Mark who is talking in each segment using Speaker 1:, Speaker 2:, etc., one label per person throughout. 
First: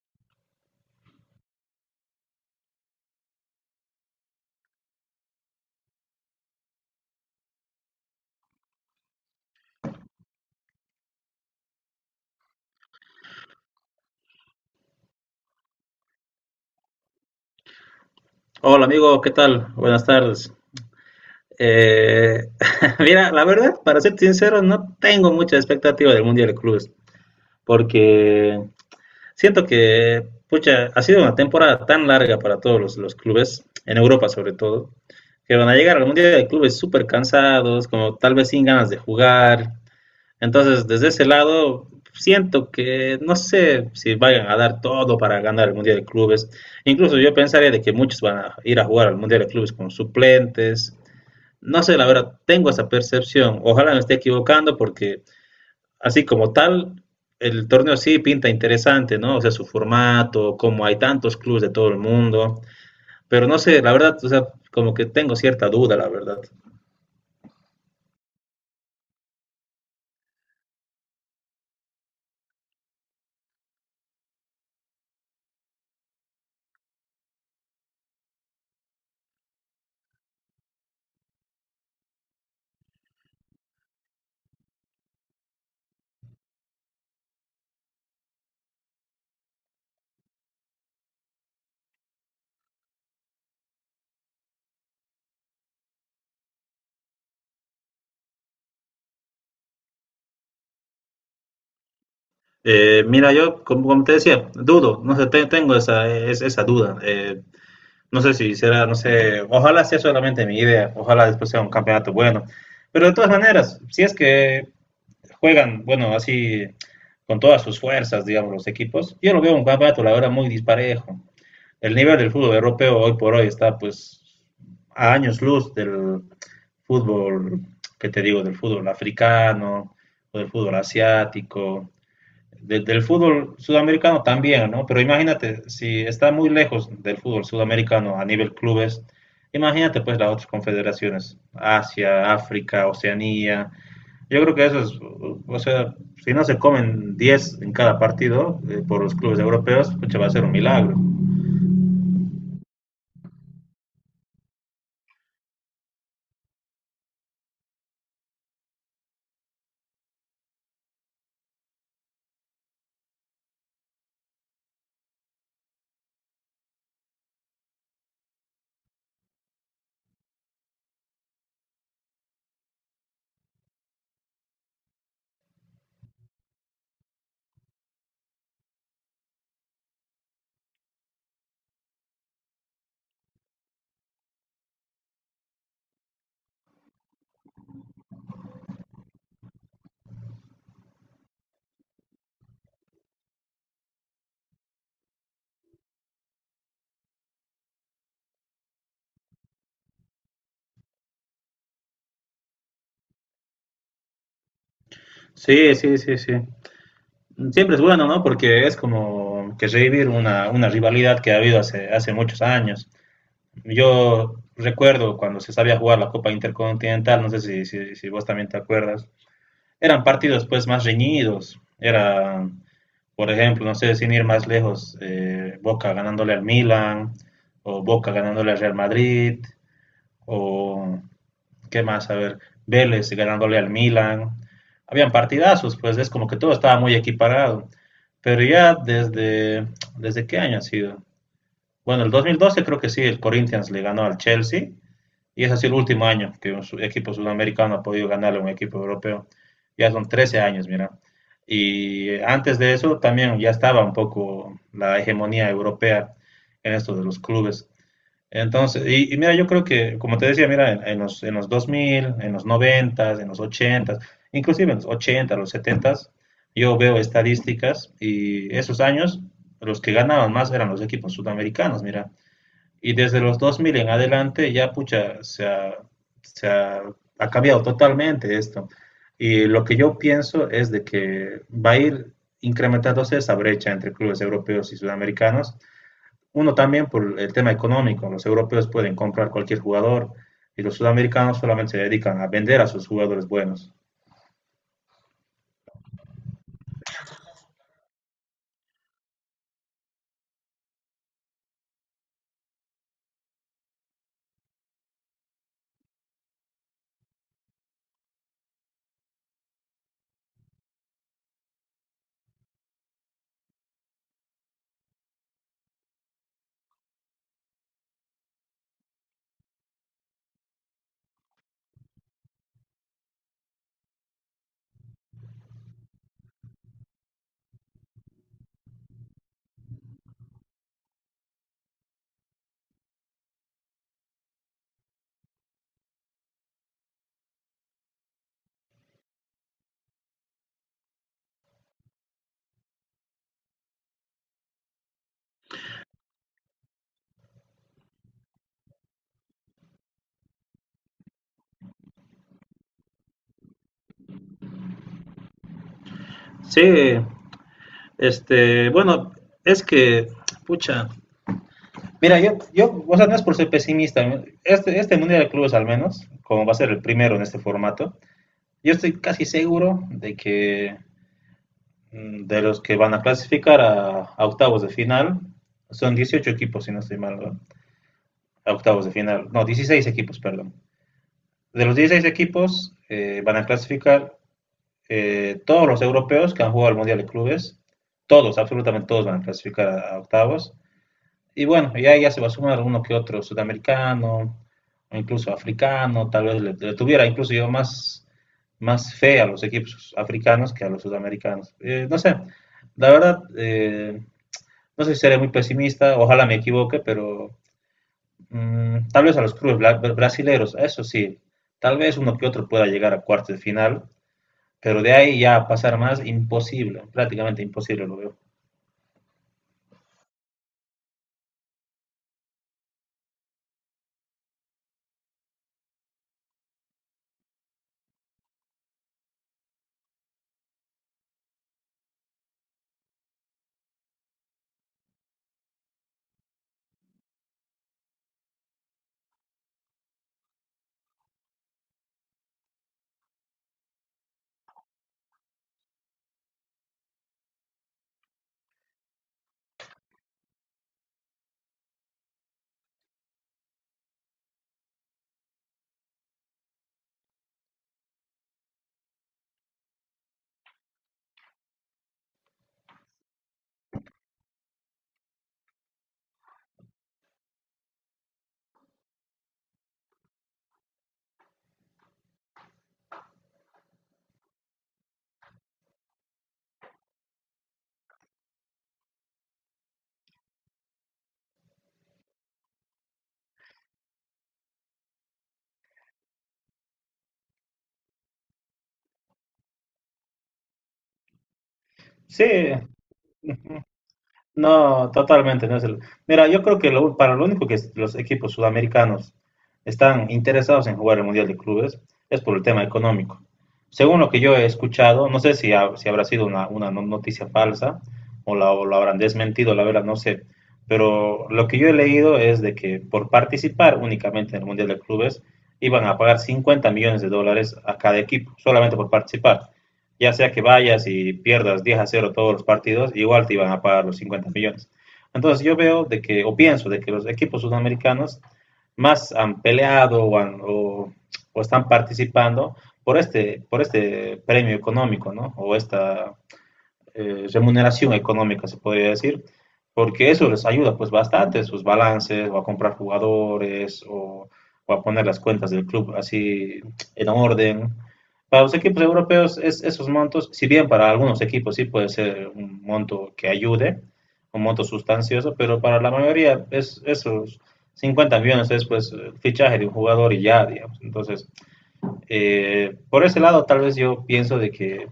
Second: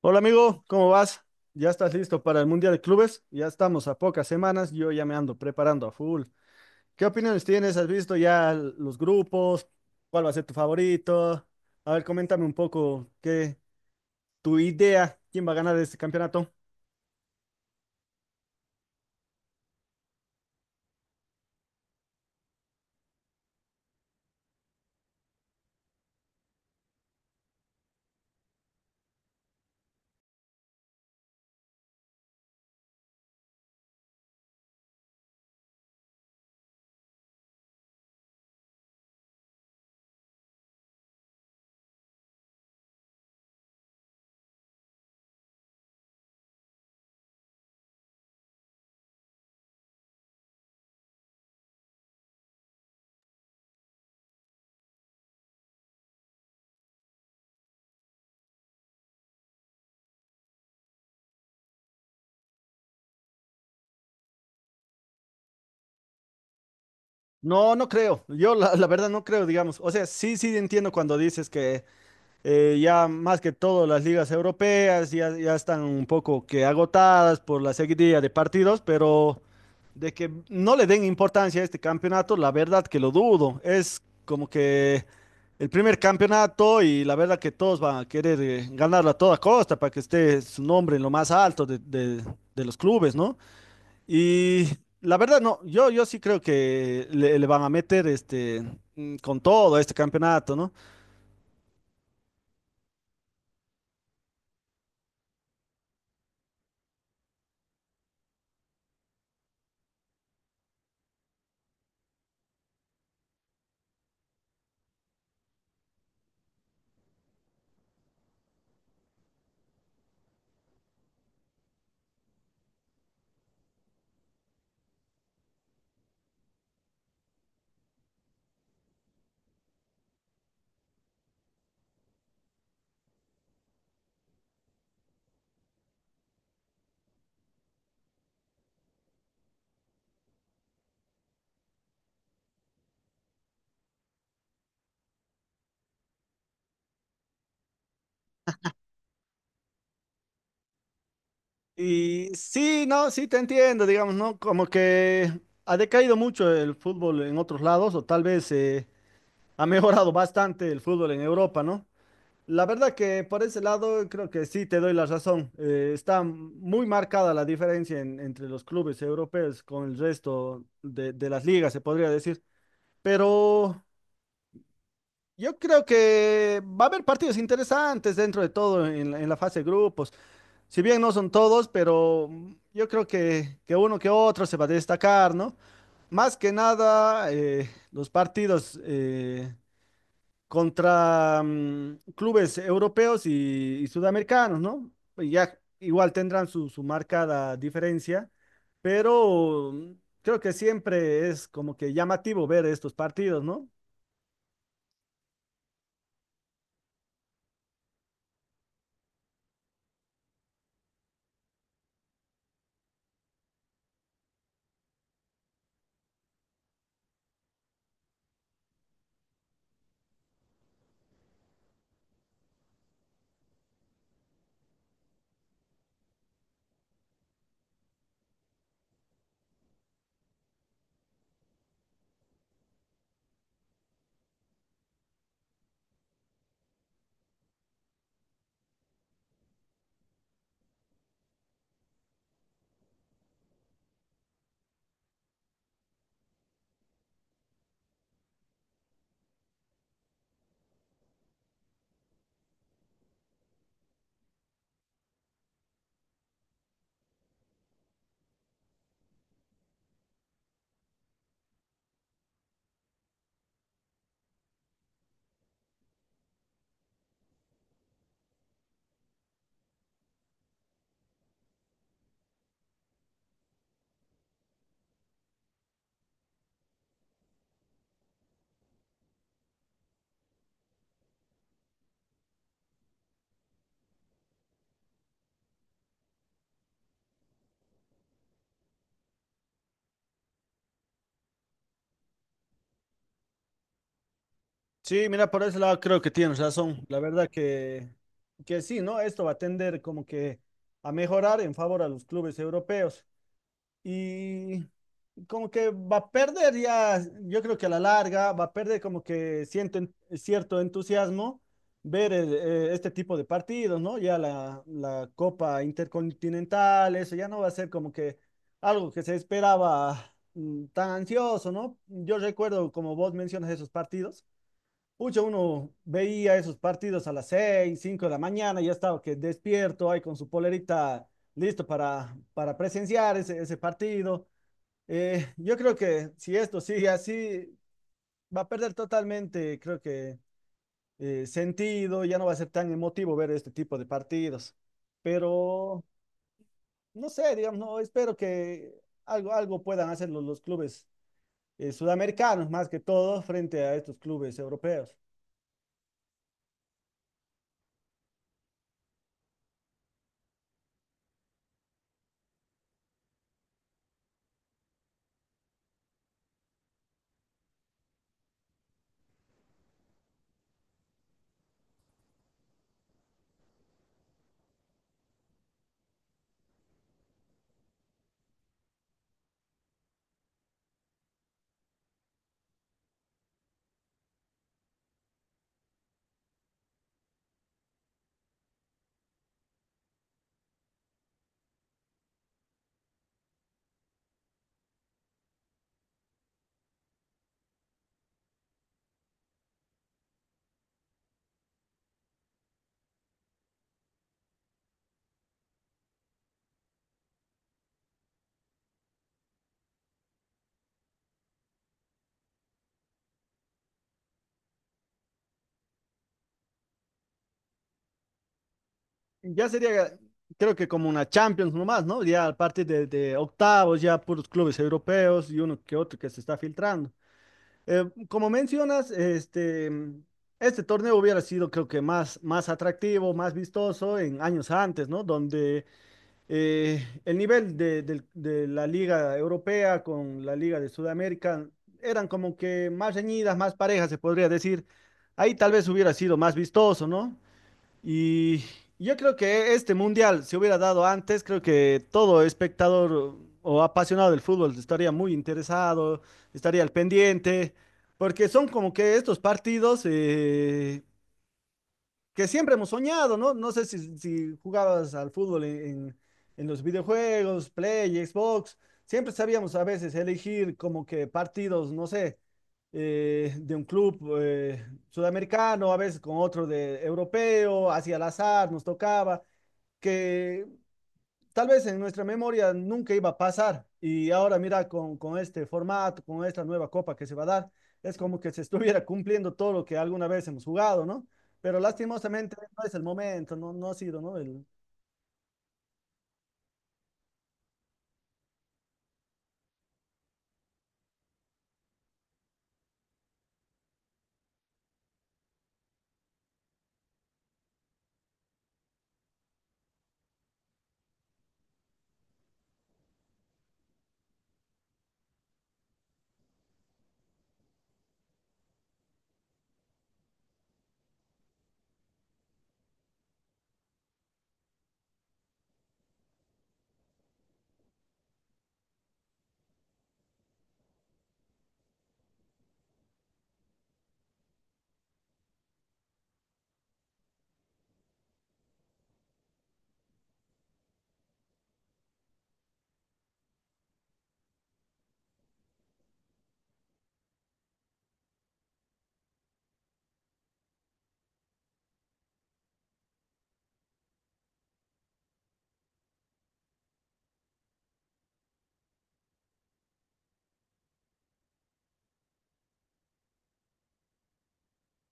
Speaker 1: Hola amigo, ¿cómo vas? ¿Ya estás listo para el Mundial de Clubes? Ya estamos a pocas semanas, yo ya me ando preparando a full. ¿Qué opiniones tienes? ¿Has visto ya los grupos? ¿Cuál va a ser tu favorito? A ver, coméntame un poco qué tu idea, quién va a ganar este campeonato.
Speaker 2: Hola amigo, ¿qué tal? Buenas tardes. Eh, mira, la verdad, para ser sincero, no tengo mucha expectativa del Mundial de Clubes, porque siento que, pucha, ha sido una temporada tan larga para todos los clubes, en Europa sobre todo, que van a llegar al Mundial de Clubes súper cansados, como tal vez sin ganas de jugar. Entonces, desde ese lado, siento que no sé si vayan a dar todo para ganar el Mundial de Clubes. Incluso yo pensaría de que muchos van a ir a jugar al Mundial de Clubes con suplentes. No sé, la verdad, tengo esa percepción. Ojalá me esté equivocando, porque así como tal, el torneo sí pinta interesante, ¿no? O sea, su formato, como hay tantos clubes de todo el mundo. Pero no sé, la verdad, o sea, como que tengo cierta duda, la verdad.
Speaker 1: No, no creo. Yo la verdad no creo, digamos. O sea, sí, sí entiendo cuando dices que ya más que todo las ligas europeas ya están un poco que agotadas por la seguidilla de partidos, pero de que no le den importancia a este campeonato, la verdad que lo dudo. Es como que el primer campeonato y la verdad que todos van a querer ganarlo a toda costa para que esté su nombre en lo más alto de los clubes, ¿no? Y la verdad no, yo sí creo que le van a meter con todo a este campeonato, ¿no?
Speaker 2: Mira, yo, como, como te decía, dudo, no sé, tengo esa, esa duda. No sé si será, no sé, ojalá sea solamente mi idea, ojalá después sea un campeonato bueno. Pero de todas maneras, si es que juegan, bueno, así con todas sus fuerzas, digamos, los equipos, yo lo veo un campeonato, la verdad, muy disparejo. El nivel del fútbol europeo hoy por hoy está, pues, a años luz del fútbol, que te digo, del fútbol africano o del fútbol asiático, del fútbol sudamericano también, ¿no? Pero imagínate, si está muy lejos del fútbol sudamericano a nivel clubes, imagínate pues las otras confederaciones, Asia, África, Oceanía. Yo creo que eso es, o sea, si no se comen 10 en cada partido por los clubes europeos, pucha, va a ser un milagro.
Speaker 1: Y sí, no, sí te entiendo, digamos, ¿no? Como que ha decaído mucho el fútbol en otros lados, o tal vez ha mejorado bastante el fútbol en Europa, ¿no? La verdad que por ese lado creo que sí te doy la razón. Está muy marcada la diferencia entre los clubes europeos con el resto de las ligas, se podría decir. Pero yo creo que va a haber partidos interesantes dentro de todo en la fase de grupos. Si bien no son todos, pero yo creo que uno que otro se va a destacar, ¿no? Más que nada, los partidos contra clubes europeos y sudamericanos, ¿no? Pues ya igual tendrán su marcada diferencia, pero creo que siempre es como que llamativo ver estos partidos, ¿no?
Speaker 2: Sí, sí, sí, sí. Siempre es bueno, ¿no? Porque es como que revivir una rivalidad que ha habido hace muchos años. Yo recuerdo cuando se sabía jugar la Copa Intercontinental, no sé si vos también te acuerdas. Eran partidos pues más reñidos, era, por ejemplo, no sé, sin ir más lejos, Boca ganándole al Milan, o Boca ganándole al Real Madrid, o qué más, a ver, Vélez ganándole al Milan. Habían partidazos, pues es como que todo estaba muy equiparado, pero ya desde, ¿desde qué año ha sido? Bueno, el 2012 creo que sí, el Corinthians le ganó al Chelsea, y es así el último año que un equipo sudamericano ha podido ganarle a un equipo europeo. Ya son 13 años, mira. Y antes de eso también ya estaba un poco la hegemonía europea en esto de los clubes. Entonces, y mira, yo creo que, como te decía, mira, en, en los dos mil, en los 90, en los 80, inclusive en los 80, los 70, yo veo estadísticas y esos años los que ganaban más eran los equipos sudamericanos, mira. Y desde los 2000 en adelante ya, pucha, se ha, ha cambiado totalmente esto. Y lo que yo pienso es de que va a ir incrementándose esa brecha entre clubes europeos y sudamericanos. Uno también por el tema económico. Los europeos pueden comprar cualquier jugador y los sudamericanos solamente se dedican a vender a sus jugadores buenos.
Speaker 1: Sí, mira, por ese lado creo que tienes razón. La verdad que sí, ¿no? Esto va a tender como que a mejorar en favor a los clubes europeos. Y como que va a perder ya, yo creo que a la larga va a perder como que siento cierto entusiasmo ver este tipo de partidos, ¿no? Ya la Copa Intercontinental, eso ya no va a ser como que algo que se esperaba tan ansioso, ¿no? Yo recuerdo, como vos mencionas, esos partidos. Pucha, uno veía esos partidos a las 6, 5 de la mañana, ya estaba que despierto ahí con su polerita listo para presenciar ese partido. Yo creo que si esto sigue así, va a perder totalmente, creo que sentido, ya no va a ser tan emotivo ver este tipo de partidos. Pero, no sé, digamos, no, espero que algo puedan hacer los clubes sudamericanos, más que todo, frente a estos clubes europeos.
Speaker 2: Sí, este, bueno, es que, pucha, mira, yo, o sea, no es por ser pesimista, ¿no? Este Mundial de Clubes, al menos, como va a ser el primero en este formato, yo estoy casi seguro de que de los que van a clasificar a octavos de final, son 18 equipos, si no estoy mal, ¿no? A octavos de final, no, 16 equipos, perdón. De los 16 equipos van a clasificar todos los europeos que han jugado al Mundial de Clubes. Todos, absolutamente todos van a clasificar a octavos. Y bueno, ya, se va a sumar uno que otro sudamericano, o incluso africano. Tal vez le tuviera incluso yo más, más fe a los equipos africanos que a los sudamericanos. No sé, la verdad, no sé si seré muy pesimista, ojalá me equivoque, pero tal vez a los clubes brasileños, eso sí, tal vez uno que otro pueda llegar a cuartos de final, pero de ahí ya a pasar más, imposible, prácticamente imposible lo veo.
Speaker 1: Ya sería, creo que como una Champions nomás, ¿no? Ya a partir de octavos, ya puros clubes europeos y uno que otro que se está filtrando. Como mencionas, este torneo hubiera sido, creo que más, más atractivo, más vistoso en años antes, ¿no? Donde el nivel de la Liga Europea con la Liga de Sudamérica eran como que más reñidas, más parejas, se podría decir. Ahí tal vez hubiera sido más vistoso, ¿no? Y yo creo que este mundial se hubiera dado antes, creo que todo espectador o apasionado del fútbol estaría muy interesado, estaría al pendiente, porque son como que estos partidos que siempre hemos soñado, ¿no? No sé si, si jugabas al fútbol en los videojuegos, Play, Xbox, siempre sabíamos a veces elegir como que partidos, no sé, de un club sudamericano, a veces con otro de europeo, hacia el azar nos tocaba, que tal vez en nuestra memoria nunca iba a pasar. Y ahora mira, con este formato, con esta nueva copa que se va a dar, es como que se estuviera cumpliendo todo lo que alguna vez hemos jugado, ¿no? Pero
Speaker 2: Sí,
Speaker 1: lastimosamente no es el momento, no, no ha sido, ¿no? El...
Speaker 2: no, totalmente no es el. Mira, yo creo que para lo único que los equipos sudamericanos están interesados en jugar el Mundial de Clubes es por el tema económico. Según lo que yo he escuchado, no sé si, si habrá sido una, noticia falsa, o la habrán desmentido, la verdad no sé. Pero lo que yo he leído es de que por participar únicamente en el Mundial de Clubes iban a pagar 50 millones de dólares a cada equipo, solamente por participar, ya sea que vayas y pierdas 10-0 todos los partidos, igual te iban a pagar los 50 millones. Entonces yo veo de que, o pienso de que los equipos sudamericanos más han peleado o, han, o están participando por este premio económico, ¿no? O esta, remuneración económica, se podría decir, porque eso les ayuda pues bastante, sus balances, o a comprar jugadores, o a poner las cuentas del club así en orden. Para los equipos europeos, es, esos montos, si bien para algunos equipos sí puede ser un monto que ayude, un monto sustancioso, pero para la mayoría es esos 50 millones es pues el fichaje de un jugador y ya, digamos. Entonces, por ese lado, tal vez yo pienso de que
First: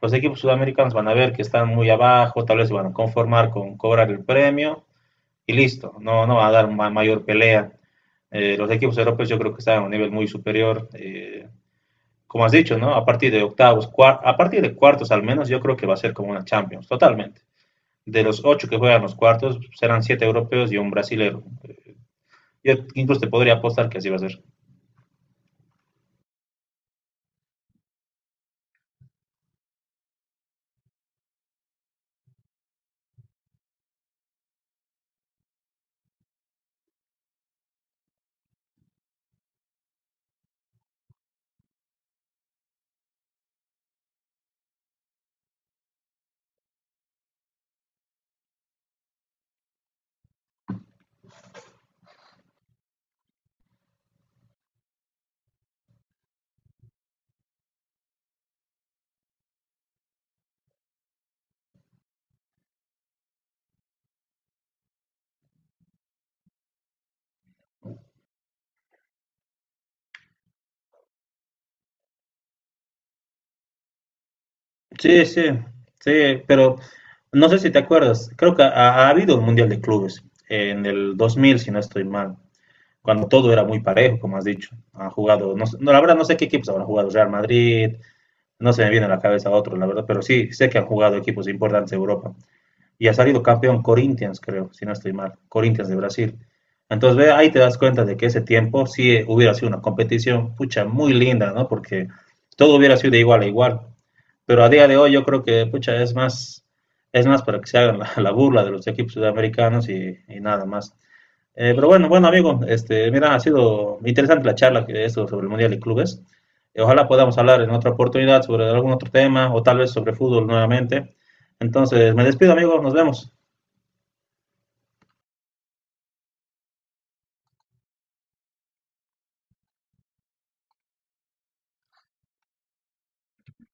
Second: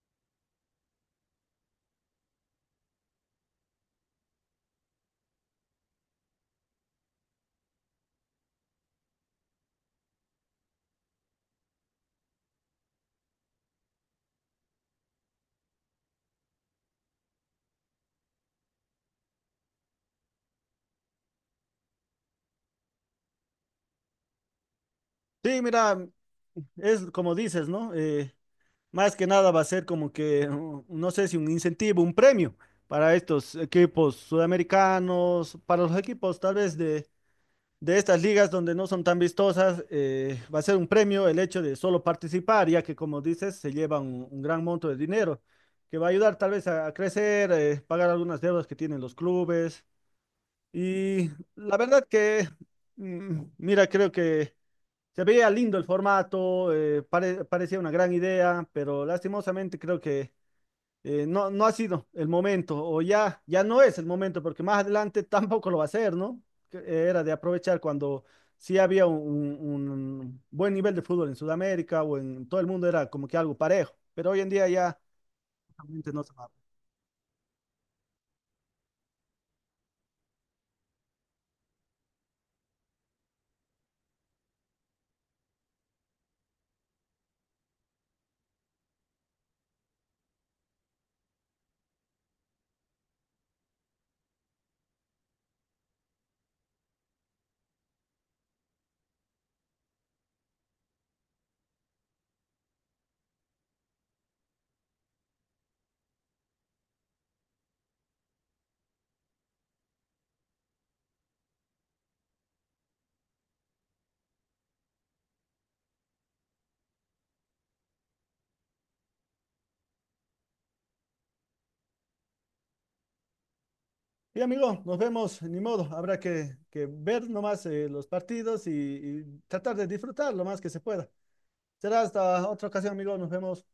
Speaker 2: los equipos sudamericanos van a ver que están muy abajo, tal vez se van a conformar con cobrar el premio y listo, no, no va a dar ma mayor pelea. Los equipos europeos yo creo que están a un nivel muy superior. Como has dicho, ¿no? A partir de octavos, a partir de cuartos al menos, yo creo que va a ser como una Champions, totalmente. De los ocho que juegan los cuartos, serán siete europeos y un brasilero. Yo incluso te podría apostar que así va a ser.
Speaker 1: Sí, mira, es como dices, ¿no? Más que nada va a ser como que, no sé si un incentivo, un premio para estos equipos sudamericanos, para los equipos tal vez de estas ligas donde no son tan vistosas, va a ser un premio el hecho de solo participar, ya que como dices, se lleva un gran monto de dinero, que va a ayudar tal vez a crecer, pagar algunas deudas que tienen los clubes. Y la verdad que, mira, creo que se veía lindo el formato, parecía una gran idea, pero lastimosamente creo que no, no ha sido el momento, o ya, ya no es el momento, porque más adelante tampoco lo va a ser, ¿no? Que era de aprovechar cuando sí había un- buen nivel de fútbol en Sudamérica o en todo el mundo, era como que algo parejo, pero hoy en día ya
Speaker 2: Sí, sí,
Speaker 1: realmente
Speaker 2: sí,
Speaker 1: no se va.
Speaker 2: pero no sé si te acuerdas, creo que ha, habido un Mundial de Clubes en el 2000, si no estoy mal, cuando todo era muy parejo, como has dicho. Han jugado, no, la verdad no sé qué equipos habrán jugado. Real Madrid, no se me viene a la cabeza otro, la verdad, pero sí sé que han jugado equipos importantes de Europa y ha salido campeón Corinthians, creo, si no estoy mal, Corinthians de Brasil. Entonces, ve, ahí te das cuenta de que ese tiempo sí hubiera sido una competición, pucha, muy linda, ¿no? Porque todo hubiera sido de igual a igual. Pero a día de hoy yo creo que, pucha, es más para que se hagan la burla de los equipos sudamericanos y nada más. Pero bueno, bueno amigo, este, mira, ha sido interesante la charla que esto sobre el Mundial de Clubes. Ojalá podamos hablar en otra oportunidad sobre algún otro tema o tal vez sobre fútbol nuevamente. Entonces, me despido, amigo, nos vemos.
Speaker 1: Y amigo, nos vemos, ni modo, habrá que ver nomás los partidos y tratar de disfrutar lo más que se pueda. Será hasta otra ocasión, amigo, nos vemos.